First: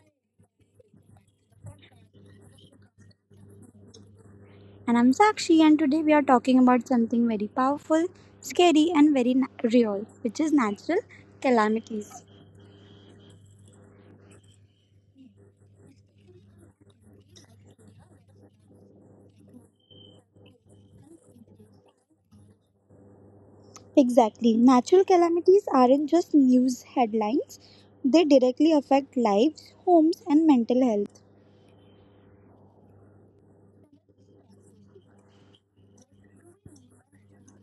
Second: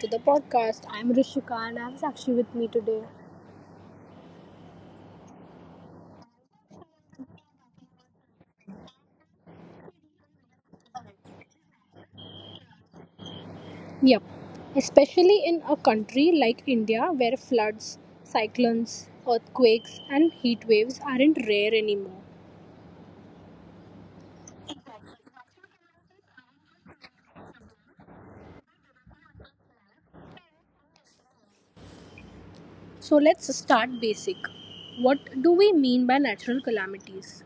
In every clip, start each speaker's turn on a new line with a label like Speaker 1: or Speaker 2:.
Speaker 1: to the podcast. I'm Rishika and I have Sakshi with me today.
Speaker 2: and I'm Sakshi, and today we are talking about something very powerful, scary, and very real, which is natural calamities.
Speaker 1: Yep, especially in a country like India where floods, cyclones, earthquakes, and heat waves aren't rare anymore.
Speaker 2: Exactly. Natural calamities aren't just news headlines, they directly affect lives, homes, and mental health.
Speaker 1: So let's start basic. What do we mean by natural calamities?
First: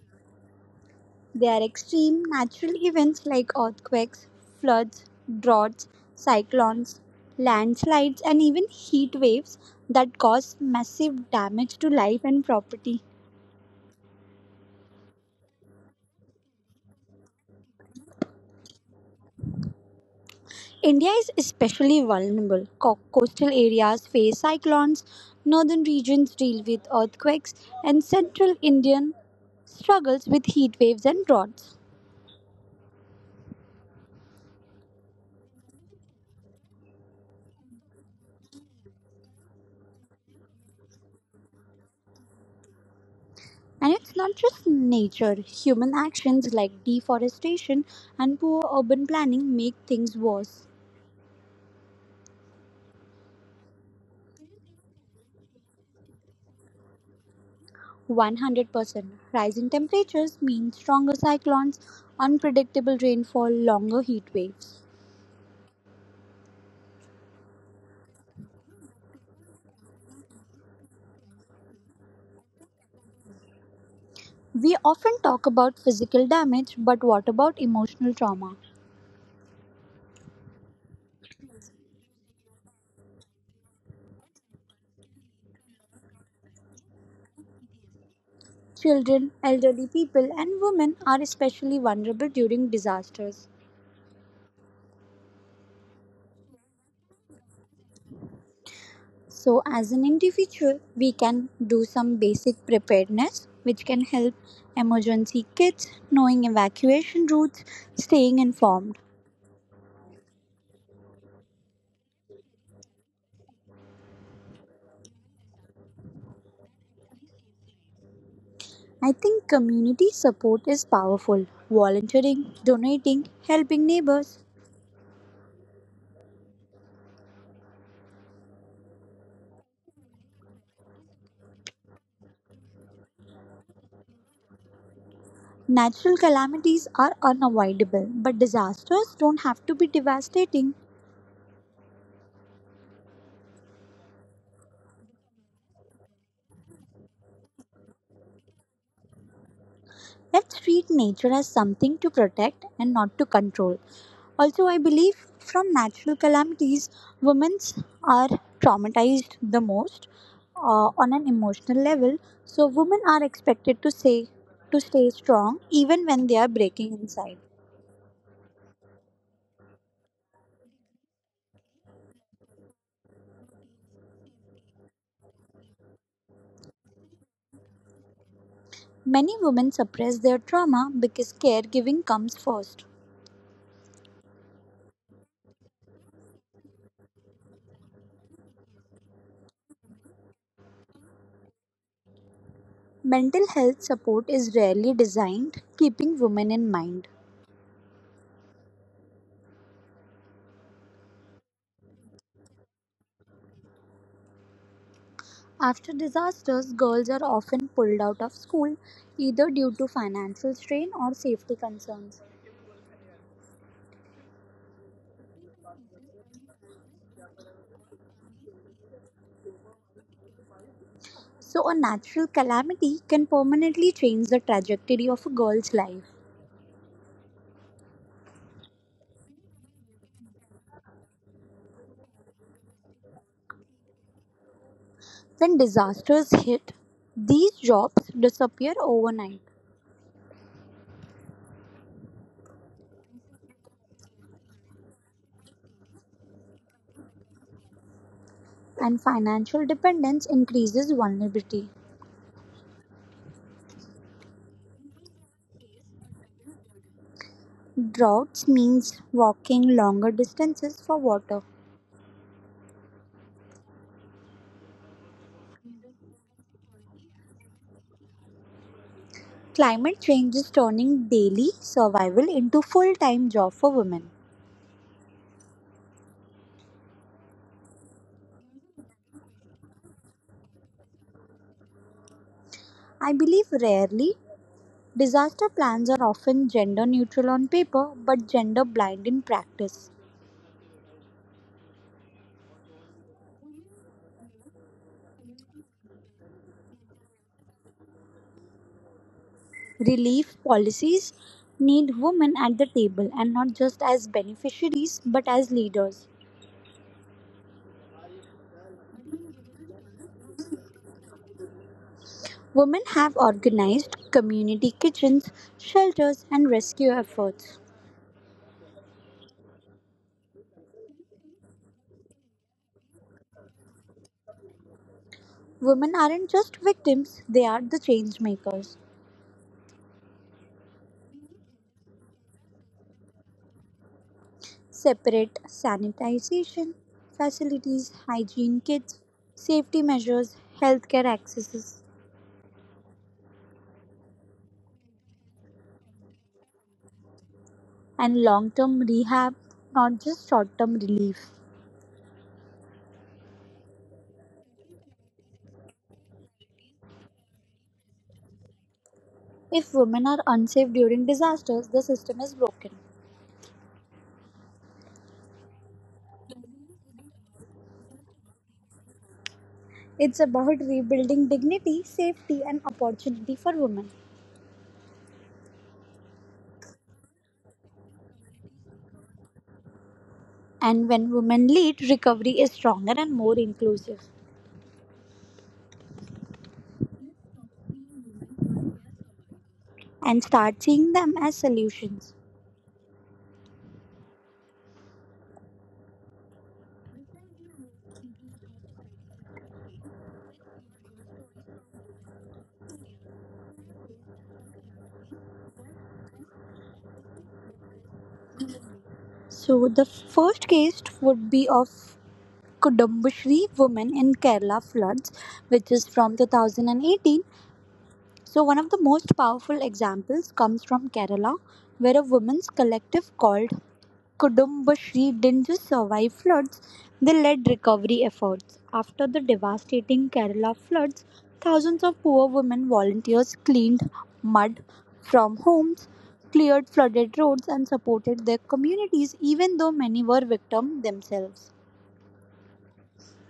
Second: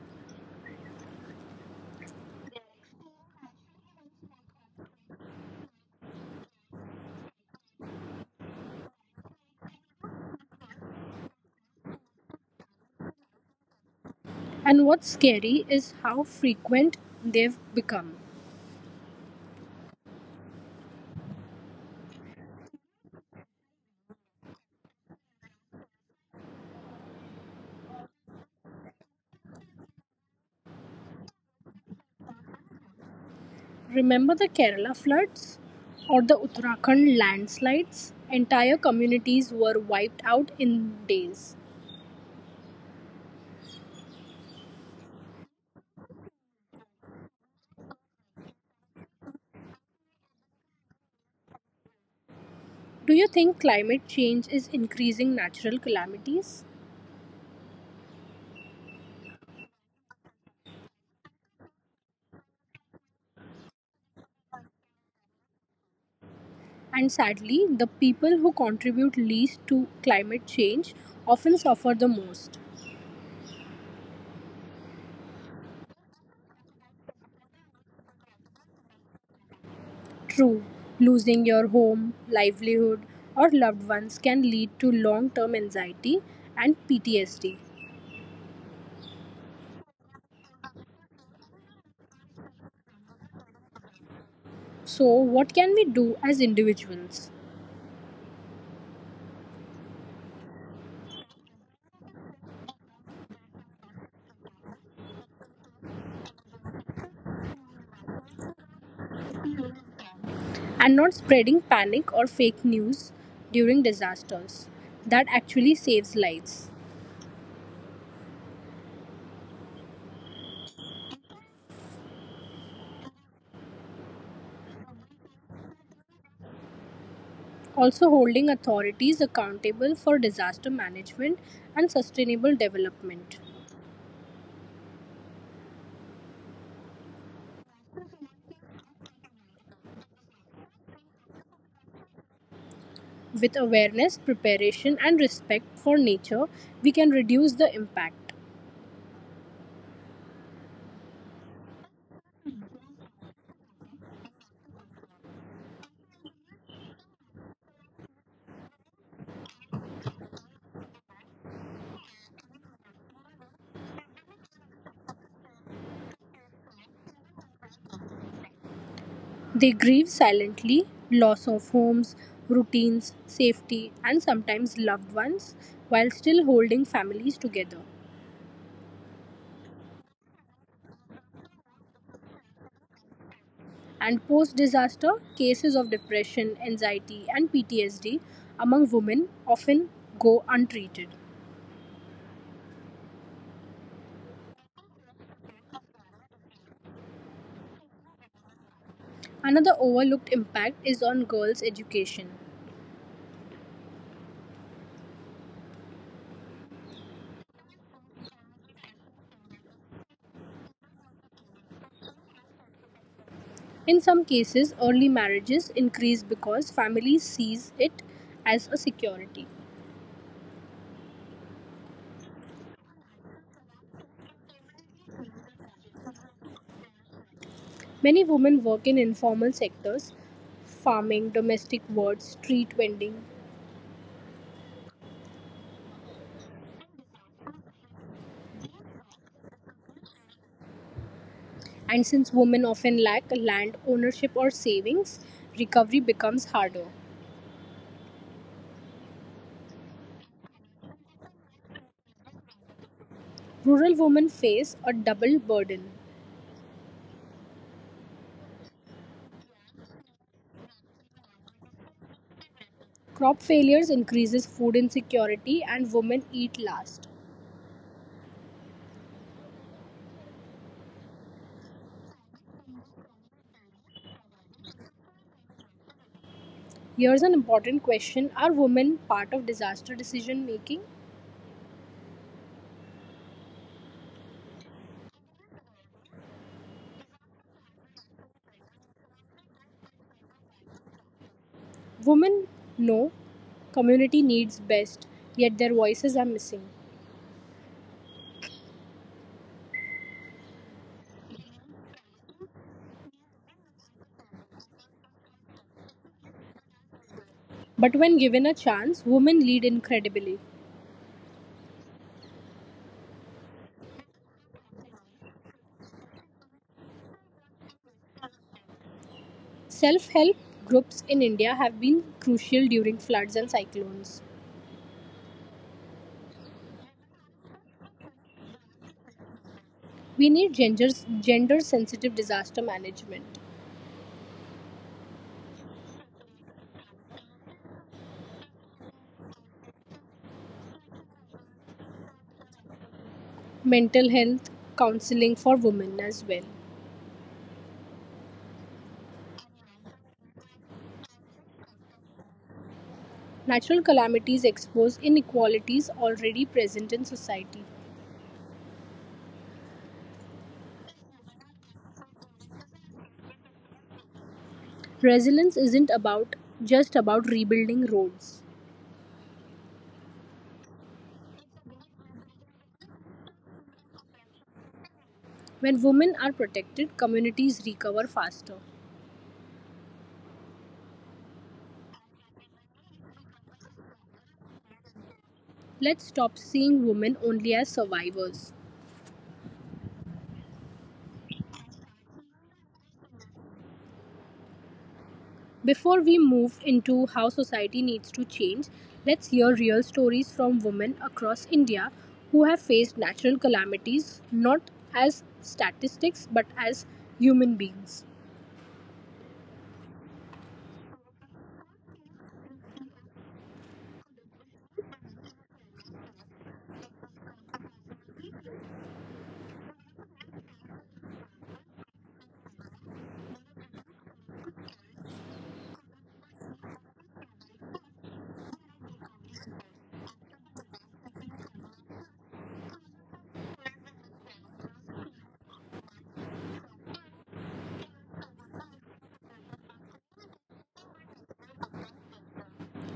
Speaker 2: They are extreme natural events like earthquakes, floods, droughts, cyclones, landslides, and even heat waves that cause massive damage to life and property.
Speaker 1: And what's scary is how frequent they've become.
Speaker 2: India is especially vulnerable. Coastal areas face cyclones, northern regions deal with earthquakes, and central Indian struggles with heat waves and droughts.
Speaker 1: Remember the Kerala floods, or the Uttarakhand landslides? Entire communities were wiped out in days.
Speaker 2: And it's not just nature, human actions like deforestation and poor urban planning make things worse.
Speaker 1: Do you think climate change is increasing natural calamities?
Speaker 2: 100% rise in temperatures mean stronger cyclones, unpredictable rainfall, longer heat waves.
Speaker 1: And sadly, the people who contribute least to climate change often suffer the most.
Speaker 2: We often talk about physical damage, but what about emotional trauma?
Speaker 1: True, losing your home, livelihood, or loved ones can lead to long term anxiety and PTSD.
Speaker 2: Children, elderly people, and women are especially vulnerable during disasters.
Speaker 1: So, what can we do as individuals?
Speaker 2: So, as an individual, we can do some basic preparedness, which can help emergency kits, knowing evacuation routes, staying informed.
Speaker 1: And not spreading panic or fake news during disasters. That actually saves lives.
Speaker 2: I think community support is powerful. Volunteering, donating, helping neighbors.
Speaker 1: Also holding authorities accountable for disaster management and sustainable development.
Speaker 2: Natural calamities are unavoidable, but disasters don't have to be devastating.
Speaker 1: With awareness, preparation, and respect for nature, we can reduce the impact.
Speaker 2: Let's treat nature as something to protect and not to control. Also, I believe from natural calamities, women are traumatized the most on an emotional level. So, women are expected to say to stay strong even when they are breaking inside.
Speaker 1: They grieve silently loss of homes, routines, safety, and sometimes loved ones while still holding families together.
Speaker 2: Many women suppress their trauma because caregiving comes first.
Speaker 1: And post disaster, cases of depression, anxiety, and PTSD among women often go untreated.
Speaker 2: Mental health support is rarely designed, keeping women in mind.
Speaker 1: Another overlooked impact is on girls' education.
Speaker 2: After disasters, girls are often pulled out of school either due to financial strain or safety concerns.
Speaker 1: In some cases, early marriages increase because families sees it as a security.
Speaker 2: So, a natural calamity can permanently change the trajectory of a girl's life.
Speaker 1: Many women work in informal sectors, farming, domestic work, street vending,
Speaker 2: When disasters hit, these jobs disappear overnight,
Speaker 1: and since women often lack land ownership or savings, recovery becomes harder.
Speaker 2: and financial dependence increases vulnerability.
Speaker 1: Rural women face a double burden.
Speaker 2: Droughts means walking longer distances for water.
Speaker 1: Crop failures increases food insecurity and women eat last.
Speaker 2: Climate change is turning daily survival into full time job for women.
Speaker 1: Here's an important question: are women part of disaster decision making?
Speaker 2: I believe rarely. Disaster plans are often gender neutral on paper but gender blind in practice.
Speaker 1: Women know community needs best, yet their voices are missing.
Speaker 2: Relief policies need women at the table and not just as beneficiaries but as leaders.
Speaker 1: But when given a chance, women lead incredibly.
Speaker 2: Women have organized community kitchens, shelters, and rescue efforts.
Speaker 1: Self help groups in India have been crucial during floods and cyclones.
Speaker 2: Women aren't just victims, they are the change makers.
Speaker 1: We need gender sensitive disaster management,
Speaker 2: Separate sanitization facilities, hygiene kits, safety measures, healthcare accesses.
Speaker 1: mental health counseling for women as well.
Speaker 2: And long term rehab, not just short term relief.
Speaker 1: Natural calamities expose inequalities already present in society.
Speaker 2: If women are unsafe during disasters, the system is broken.
Speaker 1: Resilience isn't about just about rebuilding roads.
Speaker 2: It's about rebuilding dignity, safety, and opportunity for women.
Speaker 1: When women are protected, communities recover faster.
Speaker 2: And when women lead, recovery is stronger and more inclusive,
Speaker 1: Let's stop seeing women only as survivors.
Speaker 2: and start seeing them as solutions.
Speaker 1: Before we move into how society needs to change, let's hear real stories from women across India who have faced natural calamities not as statistics but as human beings.
Speaker 2: So, the first case would be of Kudumbushri woman in Kerala floods, which is from 2018. So, one of the most powerful examples comes from Kerala, where a women's collective called Kudumbashree didn't just survive floods, they led recovery efforts. After the devastating Kerala floods, thousands of poor women volunteers cleaned mud from homes, cleared flooded roads, and supported their communities, even though many were victims themselves.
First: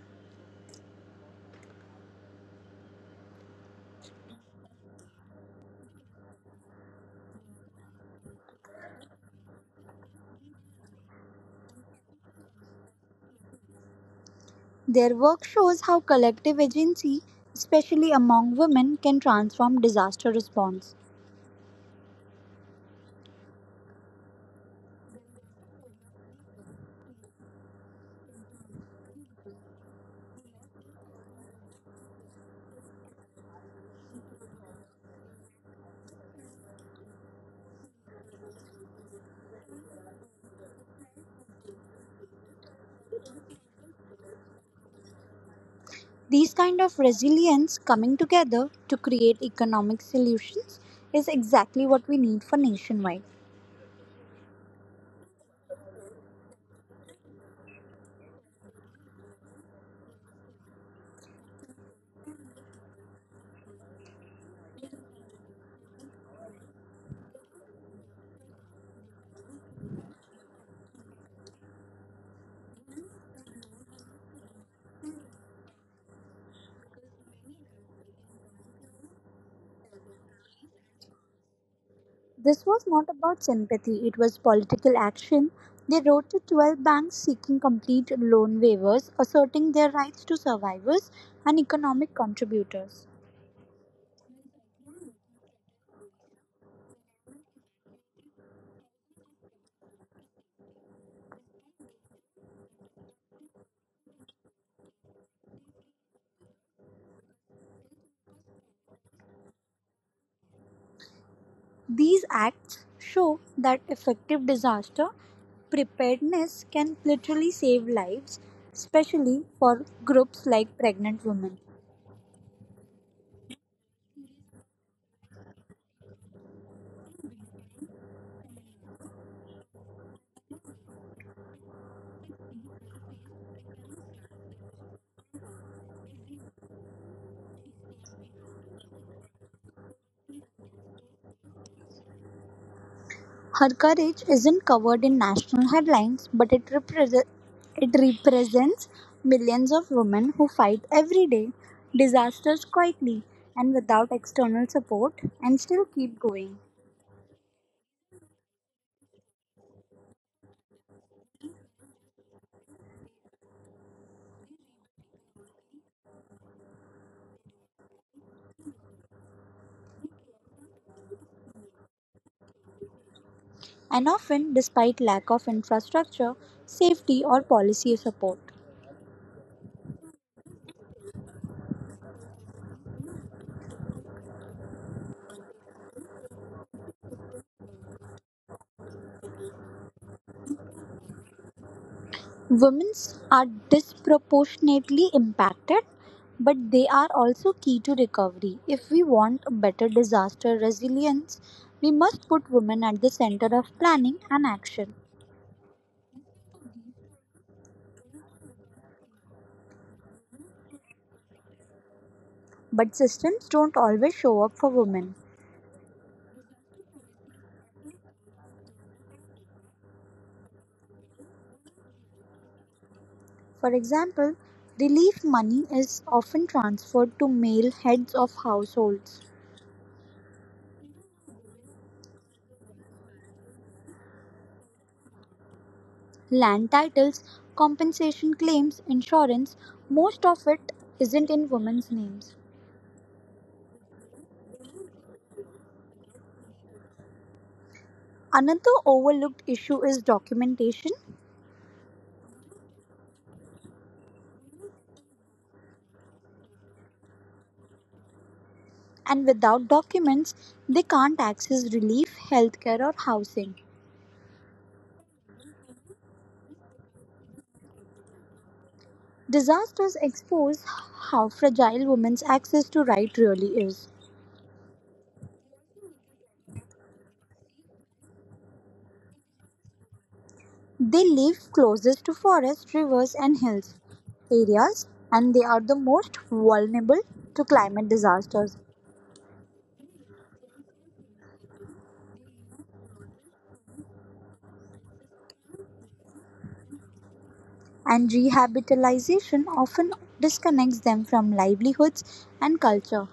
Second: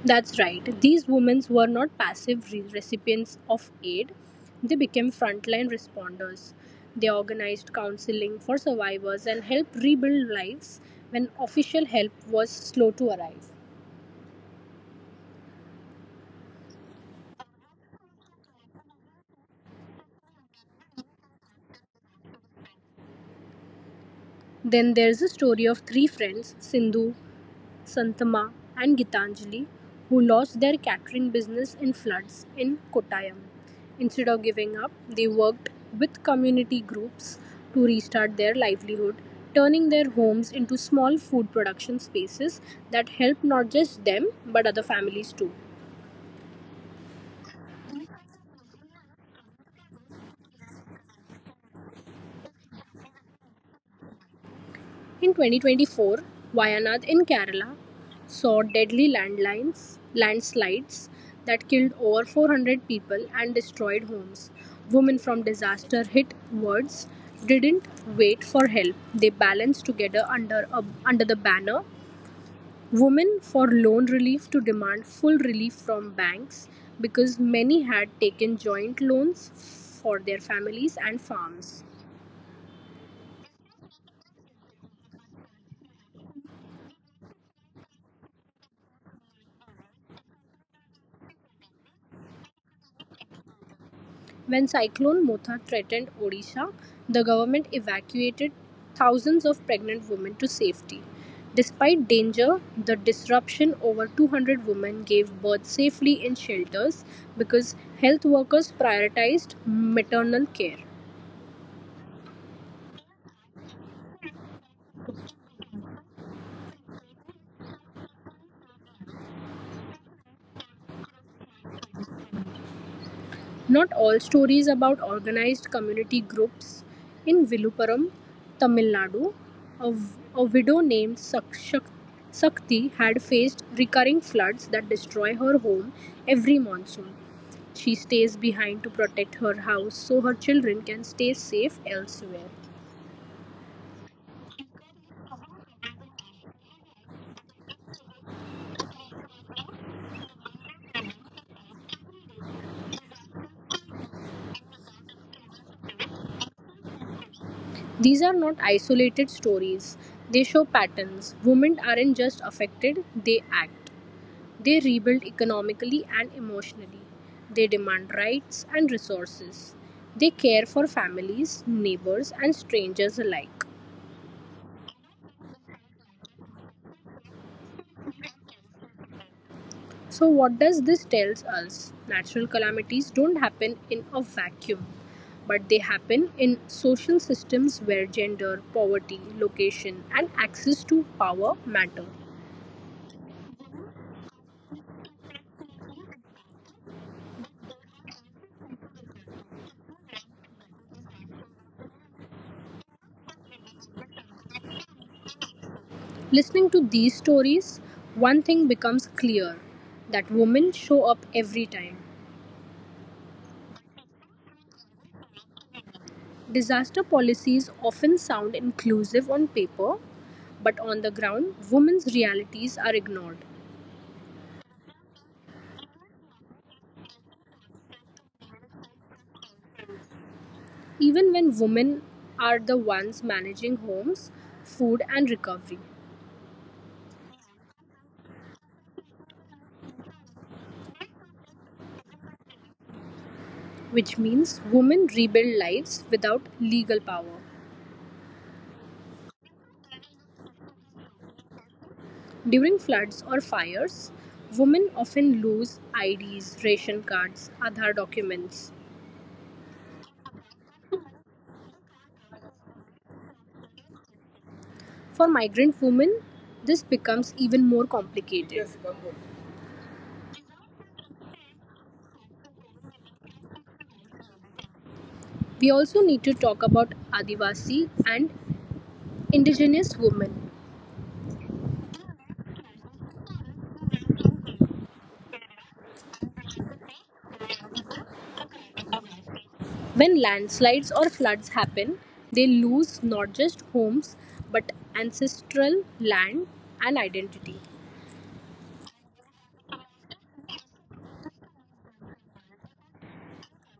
Speaker 1: That's right. These women were not passive recipients of aid, they became frontline responders. They organized counseling for survivors and helped rebuild lives when official help was slow to arrive.
Speaker 2: Their work shows how collective agency, especially among women, can transform disaster response.
Speaker 1: Then there's the story of three friends, Sindhu, Santhamma and Gitanjali, who lost their catering business in floods in Kottayam. Instead of giving up, they worked with community groups to restart their livelihood, turning their homes into small food production spaces that help not just them but other families too.
Speaker 2: These kind of resilience coming together to create economic solutions is exactly what we need for nationwide.
Speaker 1: In 2024, Wayanad in Kerala saw deadly landlines, landslides that killed over 400 people and destroyed homes. Women from disaster hit wards didn't wait for help. They balanced together under, under the banner Women for Loan Relief to demand full relief from banks because many had taken joint loans for their families and farms.
Speaker 2: This was not about sympathy, it was political action. They wrote to 12 banks seeking complete loan waivers, asserting their rights to survivors and economic contributors.
Speaker 1: When Cyclone Motha threatened Odisha, the government evacuated thousands of pregnant women to safety. Despite danger, the disruption over 200 women gave birth safely in shelters because health workers prioritized maternal care.
Speaker 2: These acts show that effective disaster preparedness can literally save lives, especially for groups like pregnant women.
Speaker 1: Not all stories about organised community groups in Vilupuram, Tamil Nadu, a, a widow named Sakti had faced recurring floods that destroy her home every monsoon. She stays behind to protect her house so her children can stay safe elsewhere.
Speaker 2: Her courage isn't covered in national headlines, but it represents millions of women who fight every day disasters quietly and without external support and still keep going,
Speaker 1: These are not isolated stories, they show patterns. Women aren't just affected, they act. They rebuild economically and emotionally, they demand rights and resources, they care for families, neighbors, and strangers alike.
Speaker 2: and often despite lack of infrastructure, safety, or policy support.
Speaker 1: So, what does this tells us? Natural calamities don't happen in a vacuum, but they happen in social systems where gender, poverty, location, and access to power matter.
Speaker 2: Women are disproportionately impacted, but they are also key to recovery. If we want a better disaster resilience, we must put women at the center of planning and action.
Speaker 1: Listening to these stories, one thing becomes clear that women show up every time.
Speaker 2: But systems don't always show up for women.
Speaker 1: Disaster policies often sound inclusive on paper, but on the ground, women's realities are ignored.
Speaker 2: For example, relief money is often transferred to male heads of households.
Speaker 1: Even when women are the ones managing homes, food, and recovery,
Speaker 2: Land titles, compensation claims, insurance, most of it isn't in women's names.
Speaker 1: which means women rebuild lives without legal power.
Speaker 2: Another overlooked issue is documentation,
Speaker 1: During floods or fires, women often lose IDs, ration cards, Aadhaar documents.
Speaker 2: and without documents, they can't access relief, healthcare, or housing.
Speaker 1: For migrant women, this becomes even more complicated.
Speaker 2: Disasters expose how fragile women's access to right really is.
Speaker 1: We also need to talk about Adivasi and indigenous women.
Speaker 2: They live closest to forests, rivers, and hills areas, and they are the most vulnerable to climate disasters.
Speaker 1: When landslides or floods happen, they lose not just homes but ancestral land and identity.
Speaker 2: And rehabilitation often disconnects them from livelihoods and culture.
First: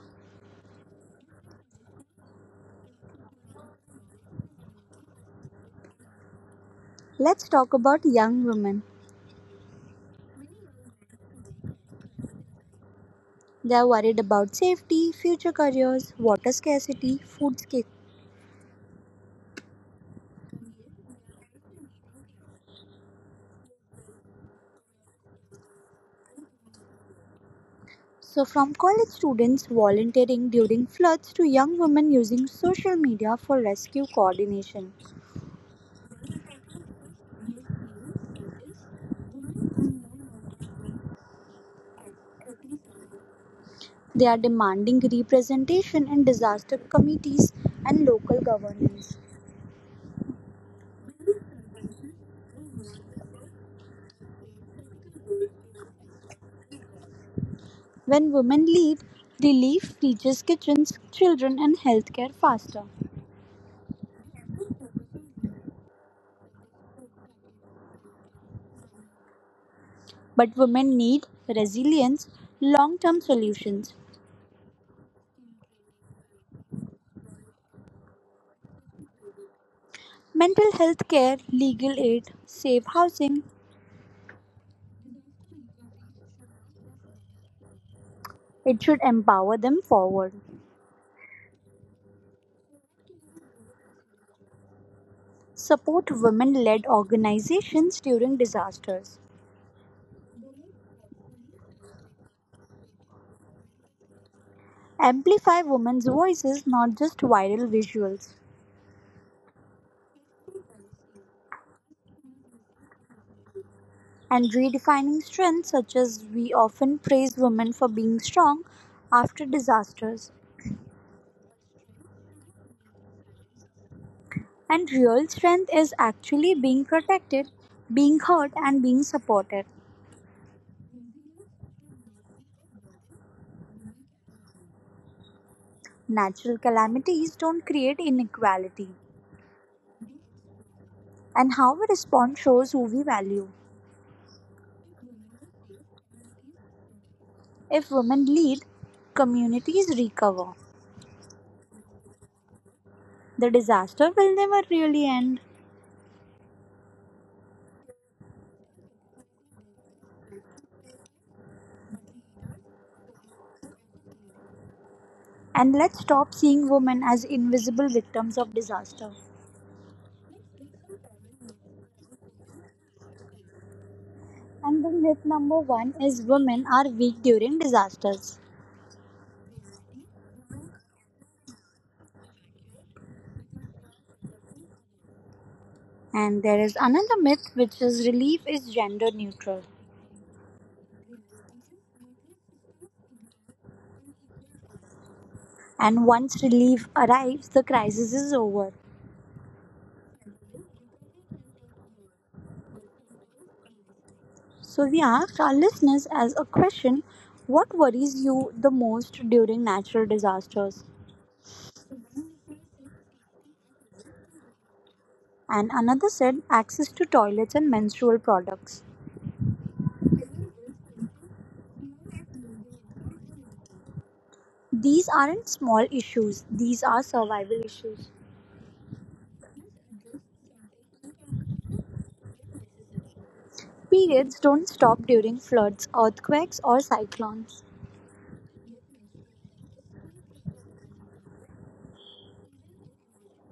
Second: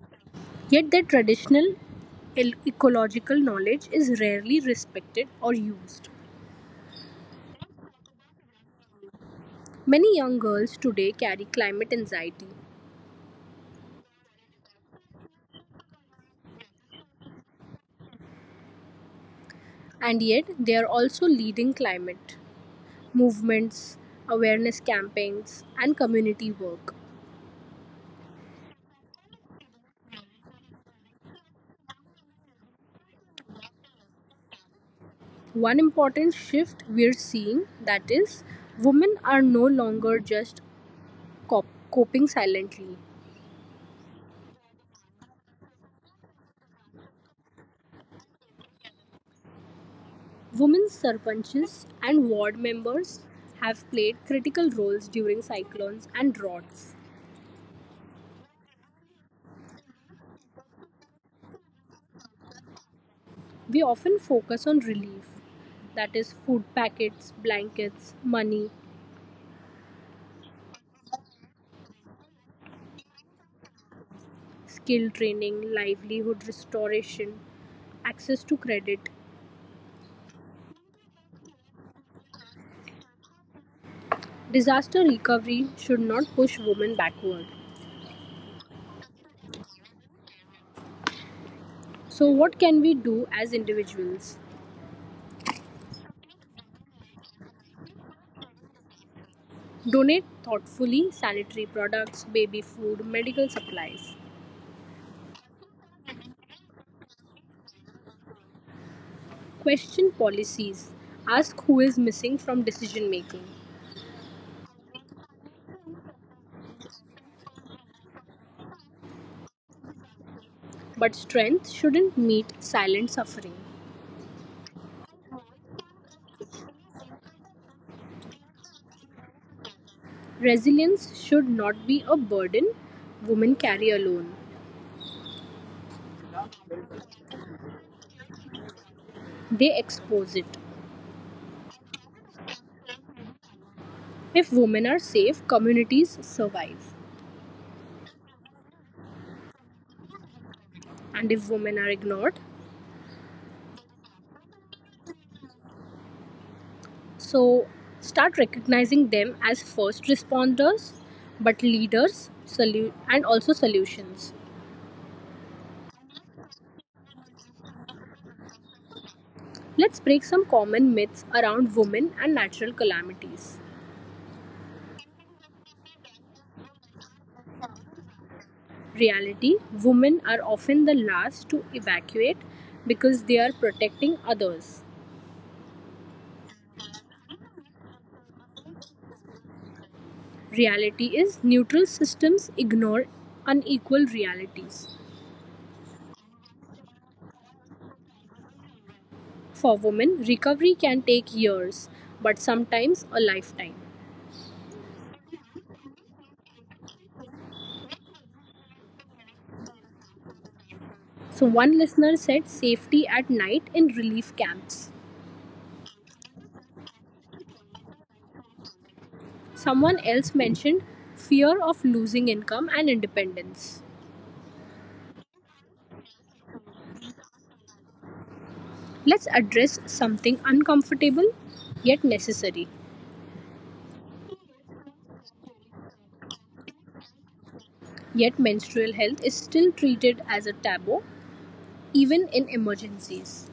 Speaker 1: Yet their traditional ecological knowledge is rarely respected or used.
Speaker 2: Let's talk about young women.
Speaker 1: Many young girls today carry climate anxiety,
Speaker 2: They are worried about safety, future careers, water scarcity, food scarcity.
Speaker 1: and yet they are also leading climate movements, awareness campaigns, and community work.
Speaker 2: So, from college students volunteering during floods to young women using social media for rescue coordination,
Speaker 1: One important shift we're seeing that is women are no longer just cop- coping silently.
Speaker 2: they are demanding representation in disaster committees and local governance.
Speaker 1: Women sarpanches and ward members have played critical roles during cyclones and droughts.
Speaker 2: When women lead, relief reaches kitchens, children, and healthcare faster.
Speaker 1: We often focus on relief that is food packets, blankets, money,
Speaker 2: But women need resilience, long term solutions,
Speaker 1: skill training, livelihood restoration, access to credit.
Speaker 2: mental health care, legal aid, safe housing.
Speaker 1: Disaster recovery should not push women backward.
Speaker 2: It should empower them forward,
Speaker 1: So, what can we do as individuals?
Speaker 2: support women led organizations during disasters,
Speaker 1: Donate thoughtfully sanitary products, baby food, medical supplies.
Speaker 2: amplify women's voices, not just viral visuals,
Speaker 1: Question policies. Ask who is missing from decision making.
Speaker 2: and redefining strength, such as we often praise women for being strong after disasters.
Speaker 1: But strength shouldn't meet silent suffering.
Speaker 2: And real strength is actually being protected, being heard, and being supported.
Speaker 1: Resilience should not be a burden women carry alone.
Speaker 2: Natural calamities don't create inequality,
Speaker 1: They expose it.
Speaker 2: and how we respond shows who we value.
Speaker 1: If women are safe, communities survive.
Speaker 2: If women lead, communities recover.
Speaker 1: And if women are ignored,
Speaker 2: The disaster will never really end.
Speaker 1: so start recognizing them as first responders, but leaders and also solutions.
Speaker 2: And let's stop seeing women as invisible victims of disaster.
Speaker 1: Let's break some common myths around women and natural calamities.
Speaker 2: And the myth number one is women are weak during disasters.
Speaker 1: Reality: women are often the last to evacuate because they are protecting others.
Speaker 2: And there is another myth which is relief is gender neutral.
Speaker 1: Reality is neutral systems ignore unequal realities.
Speaker 2: And once relief arrives, the crisis is over.
Speaker 1: For women, recovery can take years, but sometimes a lifetime.
Speaker 2: So we asked our listeners as a question, what worries you the most during natural disasters?
Speaker 1: So, one listener said safety at night in relief camps.
Speaker 2: And another said access to toilets and menstrual products.
Speaker 1: Someone else mentioned fear of losing income and independence.
Speaker 2: These aren't small issues, these are survival issues.
Speaker 1: Let's address something uncomfortable yet necessary.
Speaker 2: Periods don't stop during floods, earthquakes, or cyclones.
Speaker 1: Yet menstrual health is still treated as a taboo even in emergencies.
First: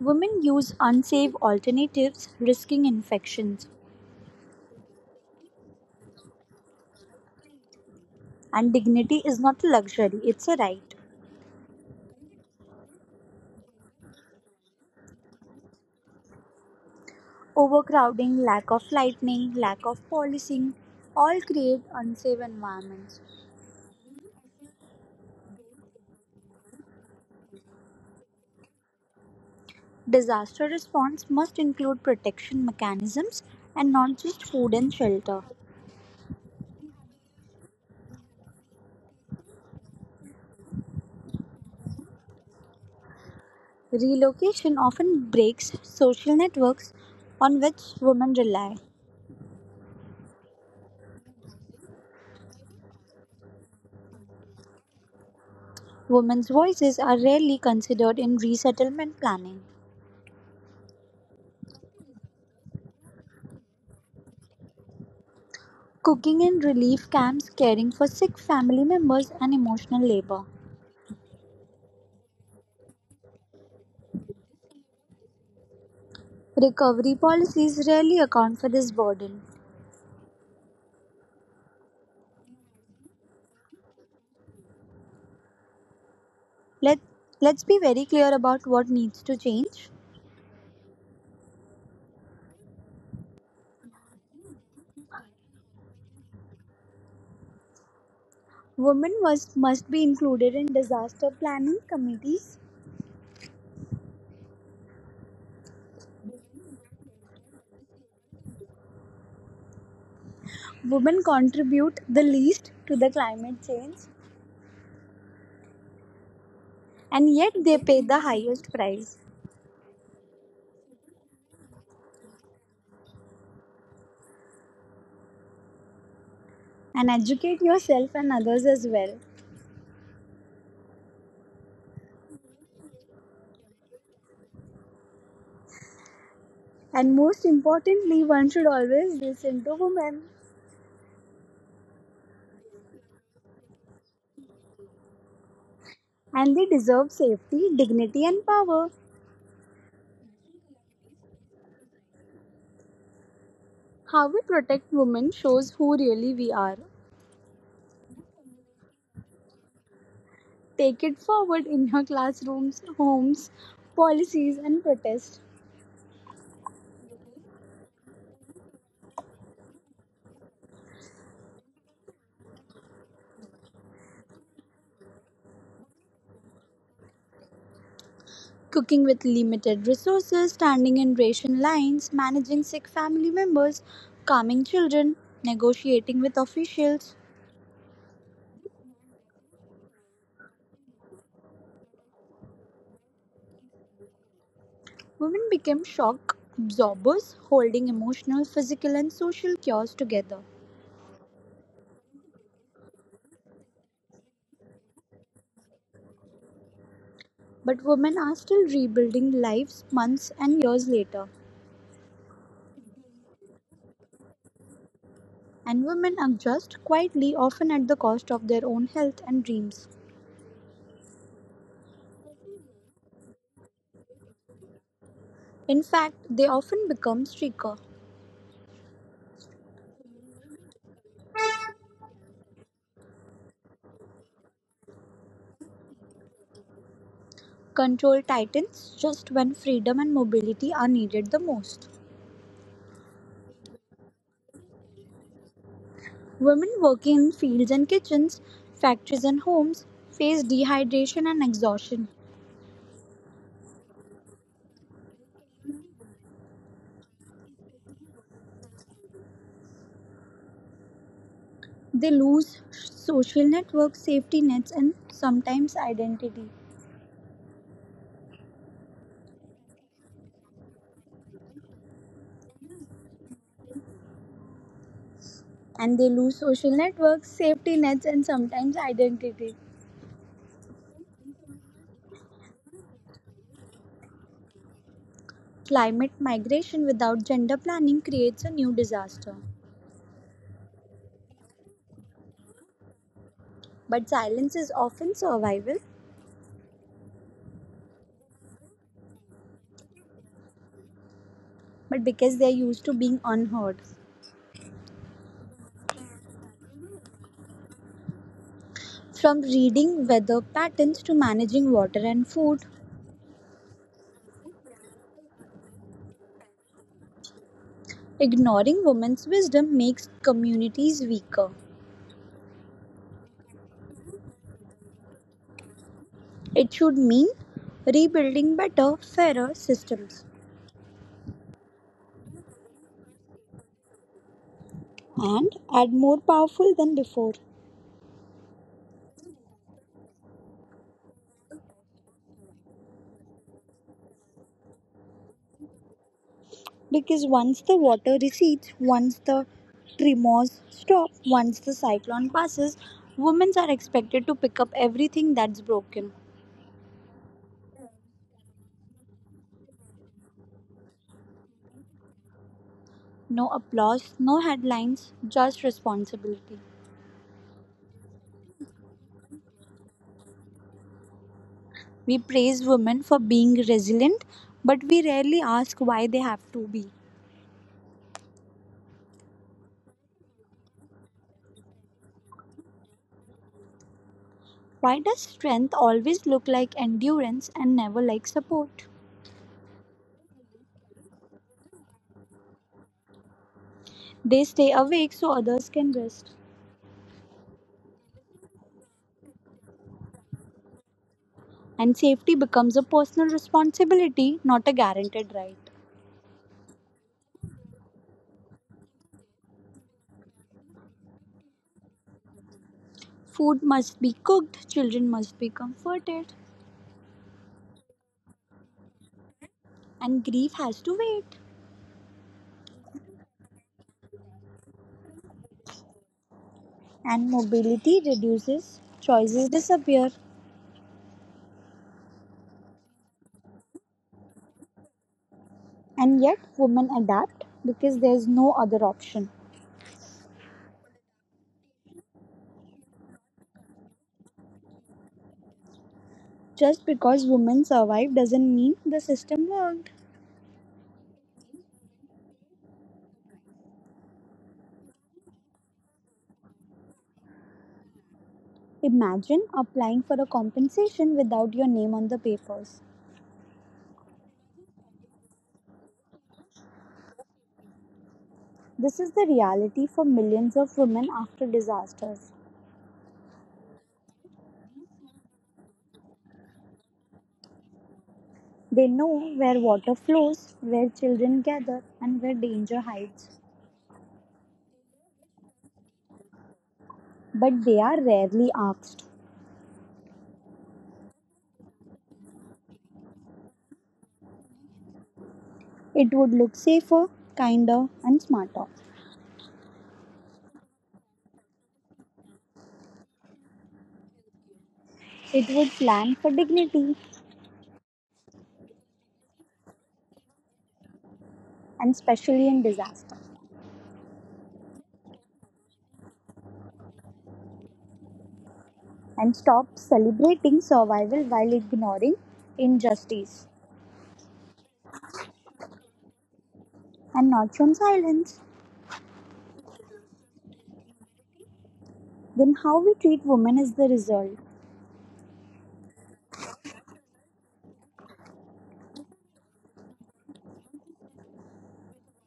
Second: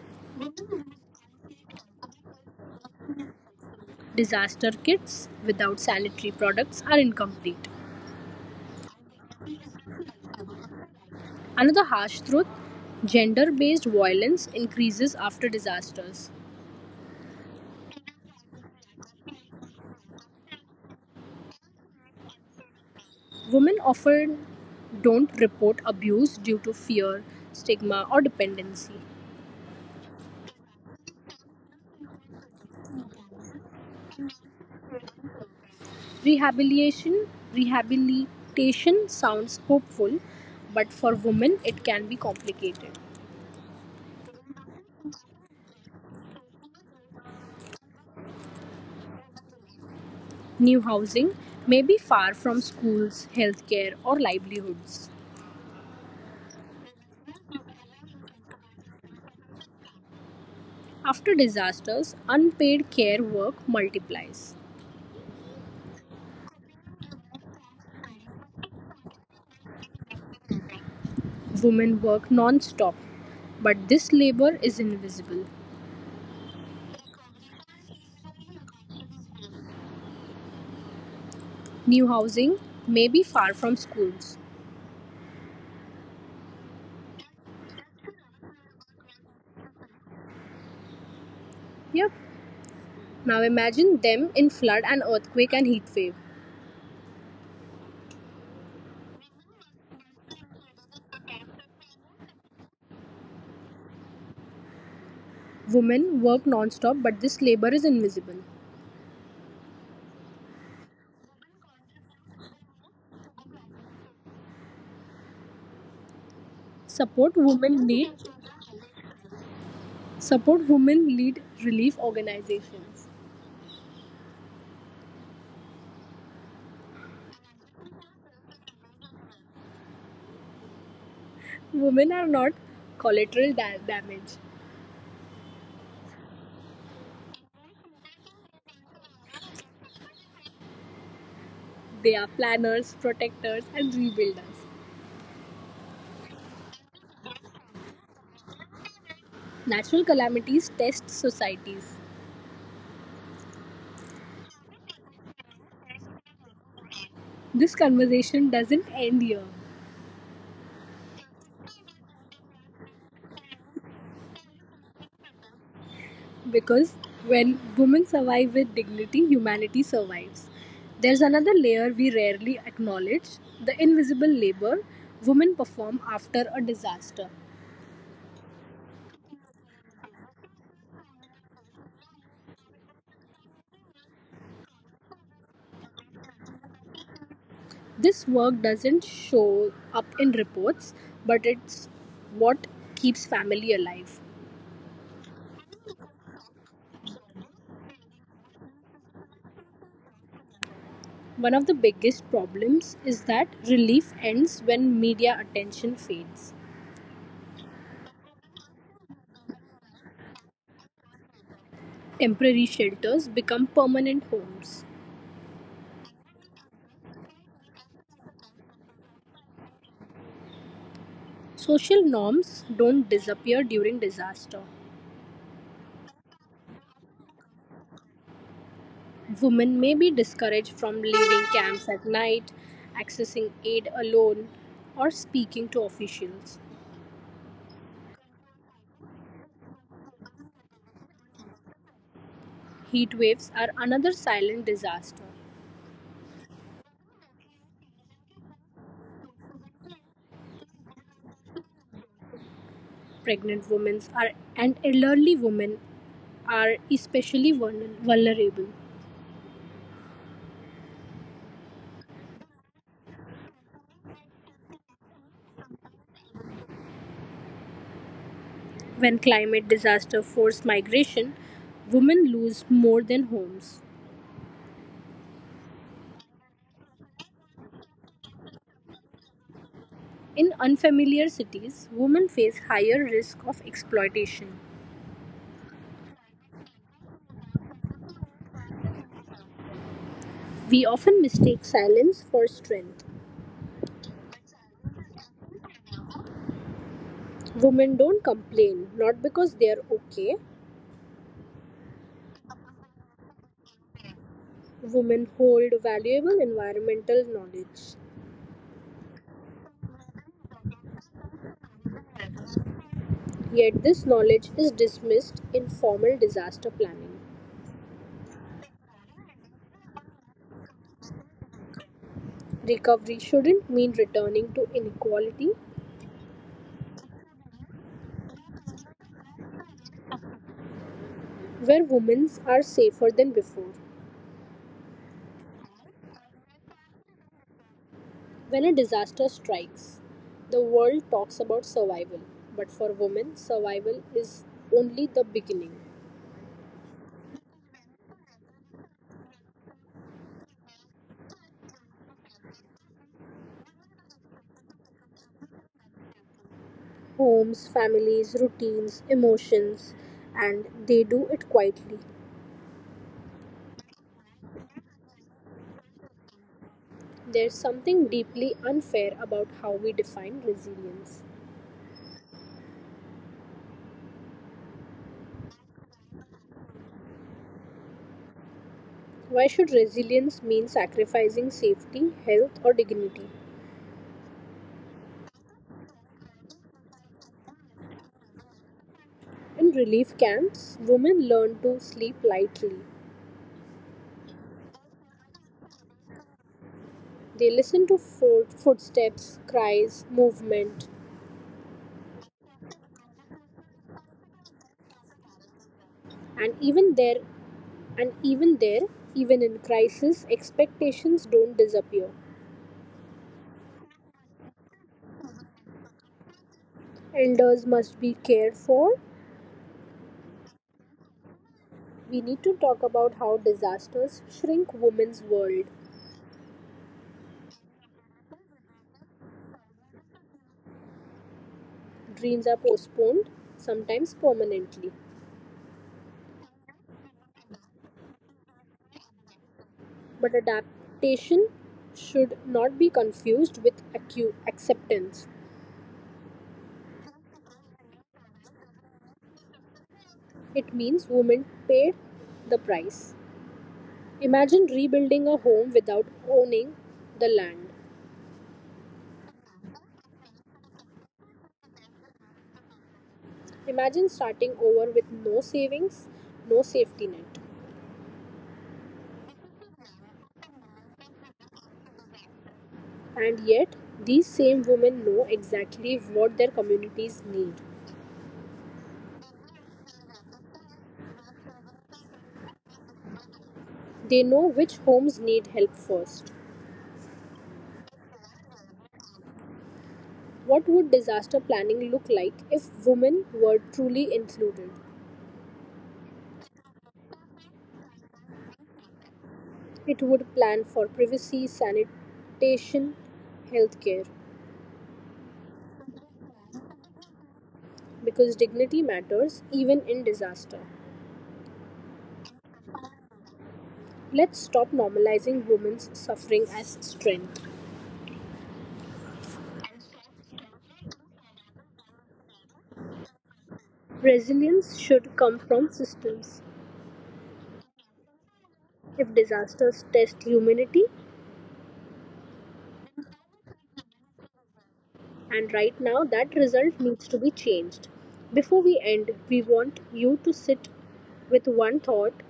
Speaker 2: Women use unsafe alternatives, risking infections.
Speaker 1: Disaster kits without sanitary products are incomplete.
Speaker 2: And dignity is not a luxury, it's a right.
Speaker 1: Another harsh truth: gender based violence increases after disasters.
Speaker 2: Overcrowding, lack of lightning, lack of policing all create unsafe environments.
Speaker 1: Women often don't report abuse due to fear, stigma, or dependency.
Speaker 2: Disaster response must include protection mechanisms and not just food and shelter.
Speaker 1: Rehabilitation Rehabilitation sounds hopeful, but for women it can be complicated.
Speaker 2: Relocation often breaks social networks on which women rely.
Speaker 1: New housing may be far from schools, healthcare, or livelihoods.
Speaker 2: Women's voices are rarely considered in resettlement planning.
Speaker 1: After disasters, unpaid care work multiplies.
Speaker 2: Cooking in relief camps, caring for sick family members, and emotional labor.
Speaker 1: Women work non-stop, but this labor is invisible.
Speaker 2: Recovery policies rarely account for this burden.
Speaker 1: New housing may be far from schools.
Speaker 2: Let, let's be very clear about what needs to change.
Speaker 1: Yep. Now imagine them in flood and earthquake and heat wave.
Speaker 2: Women must be included in disaster planning committees.
Speaker 1: Women work non-stop, but this labor is invisible.
Speaker 2: Women contribute the least to the climate change and
Speaker 1: Support
Speaker 2: yet they
Speaker 1: women
Speaker 2: pay
Speaker 1: lead
Speaker 2: the highest price.
Speaker 1: Support women lead relief organizations.
Speaker 2: And educate yourself and others as well.
Speaker 1: Women are not collateral damage.
Speaker 2: And most importantly, one should always listen to women.
Speaker 1: They are planners, protectors and rebuilders.
Speaker 2: And they deserve safety, dignity, and power.
Speaker 1: Natural calamities test societies.
Speaker 2: How we protect women shows who really we are.
Speaker 1: This conversation doesn't end here
Speaker 2: Take it forward in your classrooms, homes, policies, and protests.
Speaker 1: because when women survive with dignity, humanity survives. There's another layer we rarely acknowledge: the invisible labor women perform after a disaster.
Speaker 2: Cooking with limited resources, standing in ration lines, managing sick family members, calming children, negotiating with officials.
Speaker 1: This work doesn't show up in reports, but it's what keeps family alive.
Speaker 2: Women became shock absorbers, holding emotional, physical, and social cures together.
Speaker 1: One of the biggest problems is that relief ends when media attention fades.
Speaker 2: But women are still rebuilding lives months and years later,
Speaker 1: Temporary shelters become permanent homes.
Speaker 2: and women adjust quietly, often at the cost of their own health and dreams.
Speaker 1: Social norms don't disappear during disaster.
Speaker 2: In fact, they often become streaker,
Speaker 1: Women may be discouraged from leaving camps at night, accessing aid alone, or speaking to officials.
Speaker 2: control titans just when freedom and mobility are needed the most.
Speaker 1: Heat waves are another silent disaster.
Speaker 2: Women working in fields and kitchens, factories and homes face dehydration and exhaustion.
Speaker 1: Pregnant women are, and elderly women are especially vulnerable.
Speaker 2: They lose social networks, safety nets, and sometimes identity.
Speaker 1: When climate disaster force migration, women lose more than homes.
Speaker 2: And they lose social networks, safety nets, and sometimes identity.
Speaker 1: In unfamiliar cities, women face higher risk of exploitation.
Speaker 2: Climate migration without gender planning creates a new disaster.
Speaker 1: We often mistake silence for strength.
Speaker 2: But silence is often survival,
Speaker 1: Women don't complain, not because they are okay.
Speaker 2: but because they are used to being unheard.
Speaker 1: Women hold valuable environmental knowledge.
Speaker 2: From reading weather patterns to managing water and food,
Speaker 1: Yet this knowledge is dismissed in formal disaster planning.
Speaker 2: ignoring women's wisdom makes communities weaker.
Speaker 1: Recovery shouldn't mean returning to inequality,
Speaker 2: It should mean rebuilding better, fairer systems.
Speaker 1: where women are safer than before.
Speaker 2: And add more powerful than before.
Speaker 1: When a disaster strikes, the world talks about survival, but for women, survival is only the beginning.
Speaker 2: Because once the water recedes, once the tremors stop, once the cyclone passes, women are expected to pick up everything that's broken.
Speaker 1: Homes, families, routines, emotions, and they do it quietly.
Speaker 2: No applause, no headlines, just responsibility.
Speaker 1: There's something deeply unfair about how we define resilience.
Speaker 2: We praise women for being resilient, but we rarely ask why they have to be.
Speaker 1: Why should resilience mean sacrificing safety, health, or dignity?
Speaker 2: Why does strength always look like endurance and never like support?
Speaker 1: In relief camps, women learn to sleep lightly.
Speaker 2: They stay awake so others can rest.
Speaker 1: They listen to footsteps, cries, movement,
Speaker 2: And safety becomes a personal responsibility, not a guaranteed right.
Speaker 1: and and even there, even in crisis, expectations don't disappear.
Speaker 2: Food must be cooked, children must be comforted,
Speaker 1: Elders must be cared for.
Speaker 2: and grief has to wait.
Speaker 1: We need to talk about how disasters shrink women's world.
Speaker 2: And mobility reduces, choices disappear,
Speaker 1: Dreams are postponed, sometimes permanently.
Speaker 2: and yet women adapt because there's no other option.
Speaker 1: But adaptation should not be confused with acceptance.
Speaker 2: Just because women survive doesn't mean the system worked.
Speaker 1: It means women paid the price. Imagine rebuilding a home without owning the land.
Speaker 2: Imagine applying for a compensation without your name on the papers.
Speaker 1: Imagine starting over with no savings, no safety net.
Speaker 2: This is the reality for millions of women after disasters.
Speaker 1: And yet, these same women know exactly what their communities need.
Speaker 2: They know where water flows, where children gather, and where danger hides.
Speaker 1: They know which homes need help first.
Speaker 2: But they are rarely asked.
Speaker 1: What would disaster planning look like if women were truly included?
Speaker 2: It would look safer, kinder, and smarter.
Speaker 1: It would plan for privacy, sanitation, healthcare.
Speaker 2: It would plan for dignity,
Speaker 1: Because dignity matters, even in disaster.
Speaker 2: and especially in disaster,
Speaker 1: Let's stop normalizing women's suffering as strength.
Speaker 2: and stop celebrating survival while ignoring injustice.
Speaker 1: Resilience should come from systems.
Speaker 2: And not from silence.
Speaker 1: If disasters test humanity,
Speaker 2: Then how we treat women is the result.
Speaker 1: and right now that result needs to be changed. Before we end, we want you to sit with one thought.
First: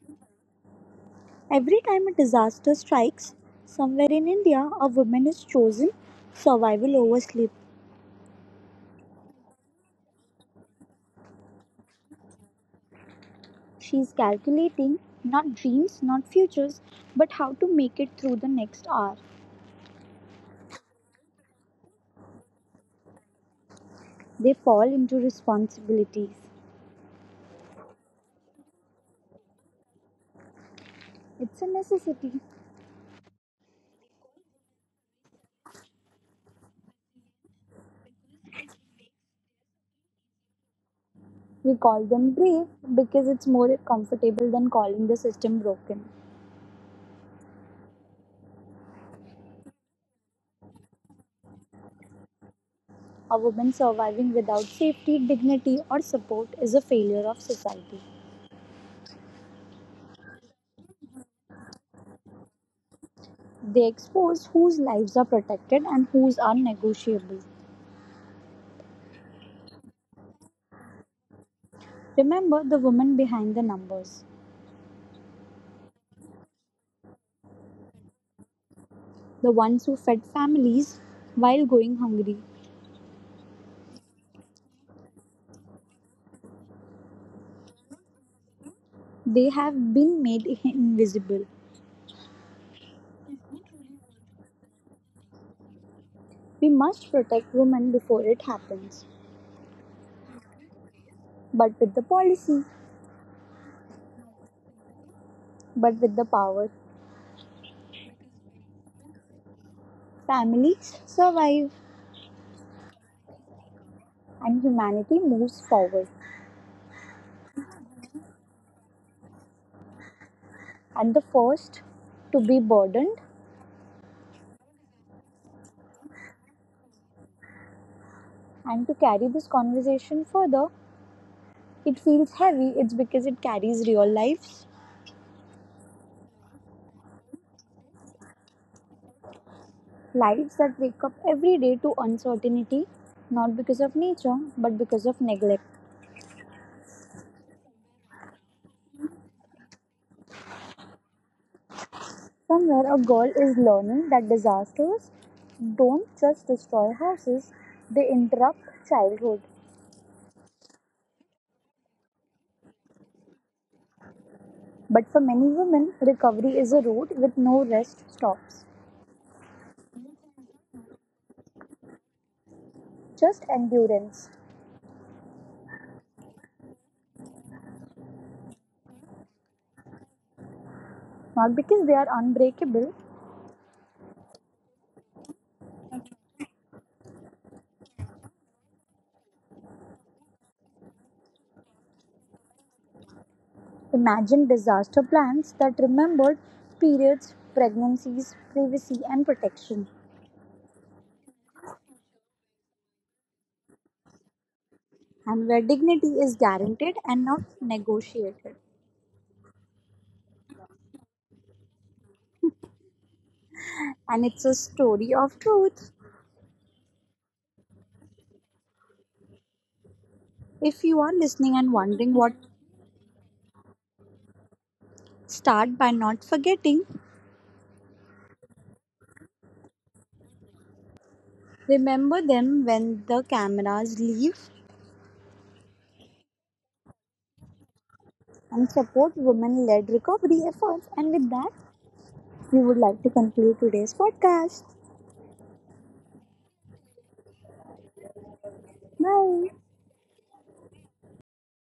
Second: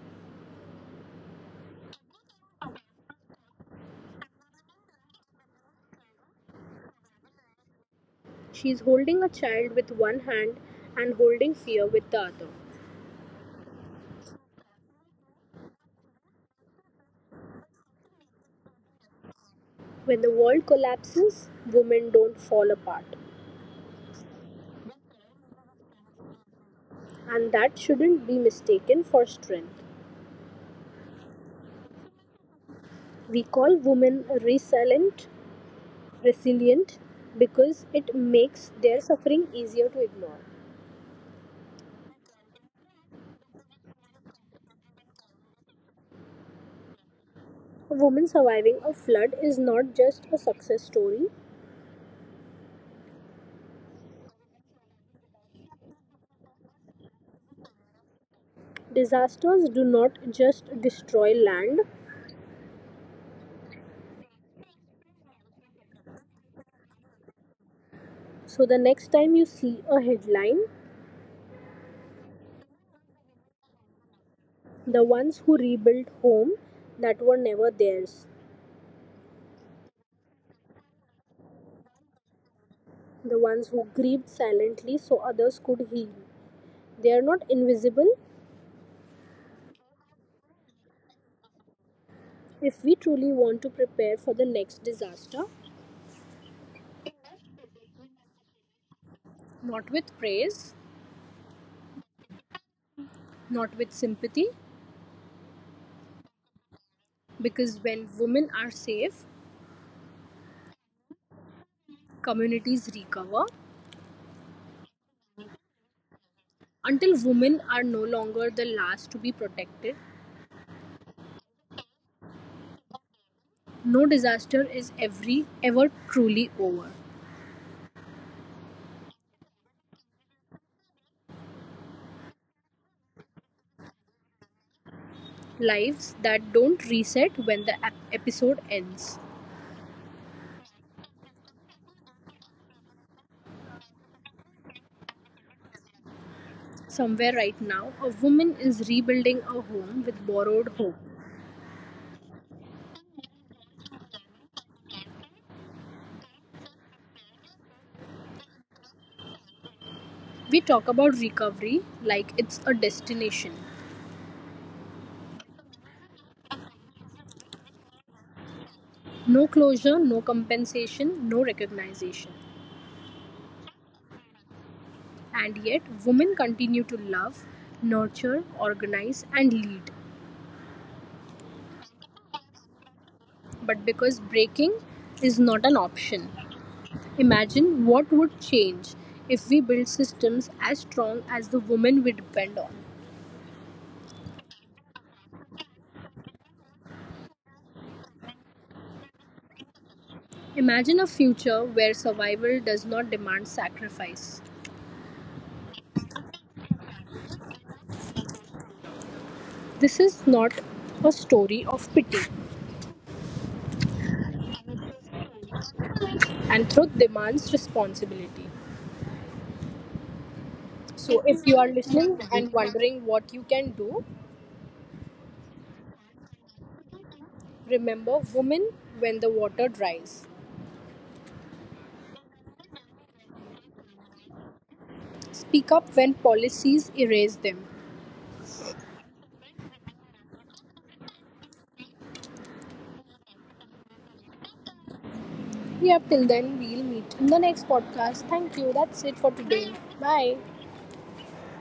Speaker 2: Every time a disaster strikes, somewhere in India, a woman is chosen survival over sleep.
Speaker 1: She's holding a child with one hand and holding fear with the other.
Speaker 2: She's calculating not dreams, not futures, but how to make it through the next hour.
Speaker 1: When the world collapses, women don't fall apart,
Speaker 2: They fall into responsibilities.
Speaker 1: and that shouldn't be mistaken for strength.
Speaker 2: It's a necessity.
Speaker 1: We call women resilient because it makes their suffering easier to ignore.
Speaker 2: We call them brave because it's more comfortable than calling the system broken.
Speaker 1: A woman surviving a flood is not just a success story.
Speaker 2: A woman surviving without safety, dignity, or support is a failure of society.
Speaker 1: Disasters do not just destroy land.
Speaker 2: They expose whose lives are protected and whose are negotiable.
Speaker 1: So the next time you see a headline,
Speaker 2: Remember the woman behind the numbers,
Speaker 1: the ones who rebuilt home that were never theirs,
Speaker 2: the ones who fed families while going hungry.
Speaker 1: the ones who grieved silently so others could heal. They are not invisible
Speaker 2: They have been made invisible.
Speaker 1: if we truly want to prepare for the next disaster,
Speaker 2: We must protect women before it happens.
Speaker 1: not with praise,
Speaker 2: But with the policy,
Speaker 1: not with sympathy,
Speaker 2: but with the power,
Speaker 1: because when women are safe,
Speaker 2: families survive
Speaker 1: communities recover.
Speaker 2: and humanity moves forward.
Speaker 1: Until women are no longer the last to be protected,
Speaker 2: And the first to be burdened
Speaker 1: no disaster is ever truly over.
Speaker 2: and to carry this conversation further, it feels heavy. It's because it carries real lives,
Speaker 1: Lives that don't reset when the episode ends.
Speaker 2: lives that wake up every day to uncertainty, not because of nature, but because of neglect.
Speaker 1: Somewhere right now, a woman is rebuilding a home with borrowed hope.
Speaker 2: Somewhere, a girl is learning that disasters don't just destroy houses, they interrupt childhood.
Speaker 1: We talk about recovery like it's a destination.
Speaker 2: But for many women, recovery is a road with no rest stops,
Speaker 1: No closure, no compensation, no recognition.
Speaker 2: just endurance.
Speaker 1: And yet, women continue to love, nurture, organize, and lead.
Speaker 2: Not because they are unbreakable.
Speaker 1: But because breaking is not an option, imagine what would change if we build systems as strong as the women we depend on.
Speaker 2: Imagine disaster plans that remembered periods, pregnancies, privacy, and protection,
Speaker 1: Imagine a future where survival does not demand sacrifice.
Speaker 2: and where dignity is guaranteed and not negotiated.
Speaker 1: This is not a story of pity,
Speaker 2: And it's a story of truth.
Speaker 1: and truth demands responsibility.
Speaker 2: If you are
Speaker 1: So, if
Speaker 2: listening
Speaker 1: you are
Speaker 2: and wondering
Speaker 1: listening
Speaker 2: what.
Speaker 1: and wondering what you can do,
Speaker 2: Start by not forgetting,
Speaker 1: remember women when the water dries.
Speaker 2: remember them when the cameras leave
Speaker 1: Speak up when policies erase them.
Speaker 2: and support women led recovery efforts. And with that, we would like to conclude today's podcast.
Speaker 1: Yeah, till then, we'll meet in the next podcast. Thank you. That's it for
Speaker 2: Bye.
Speaker 1: today. Bye.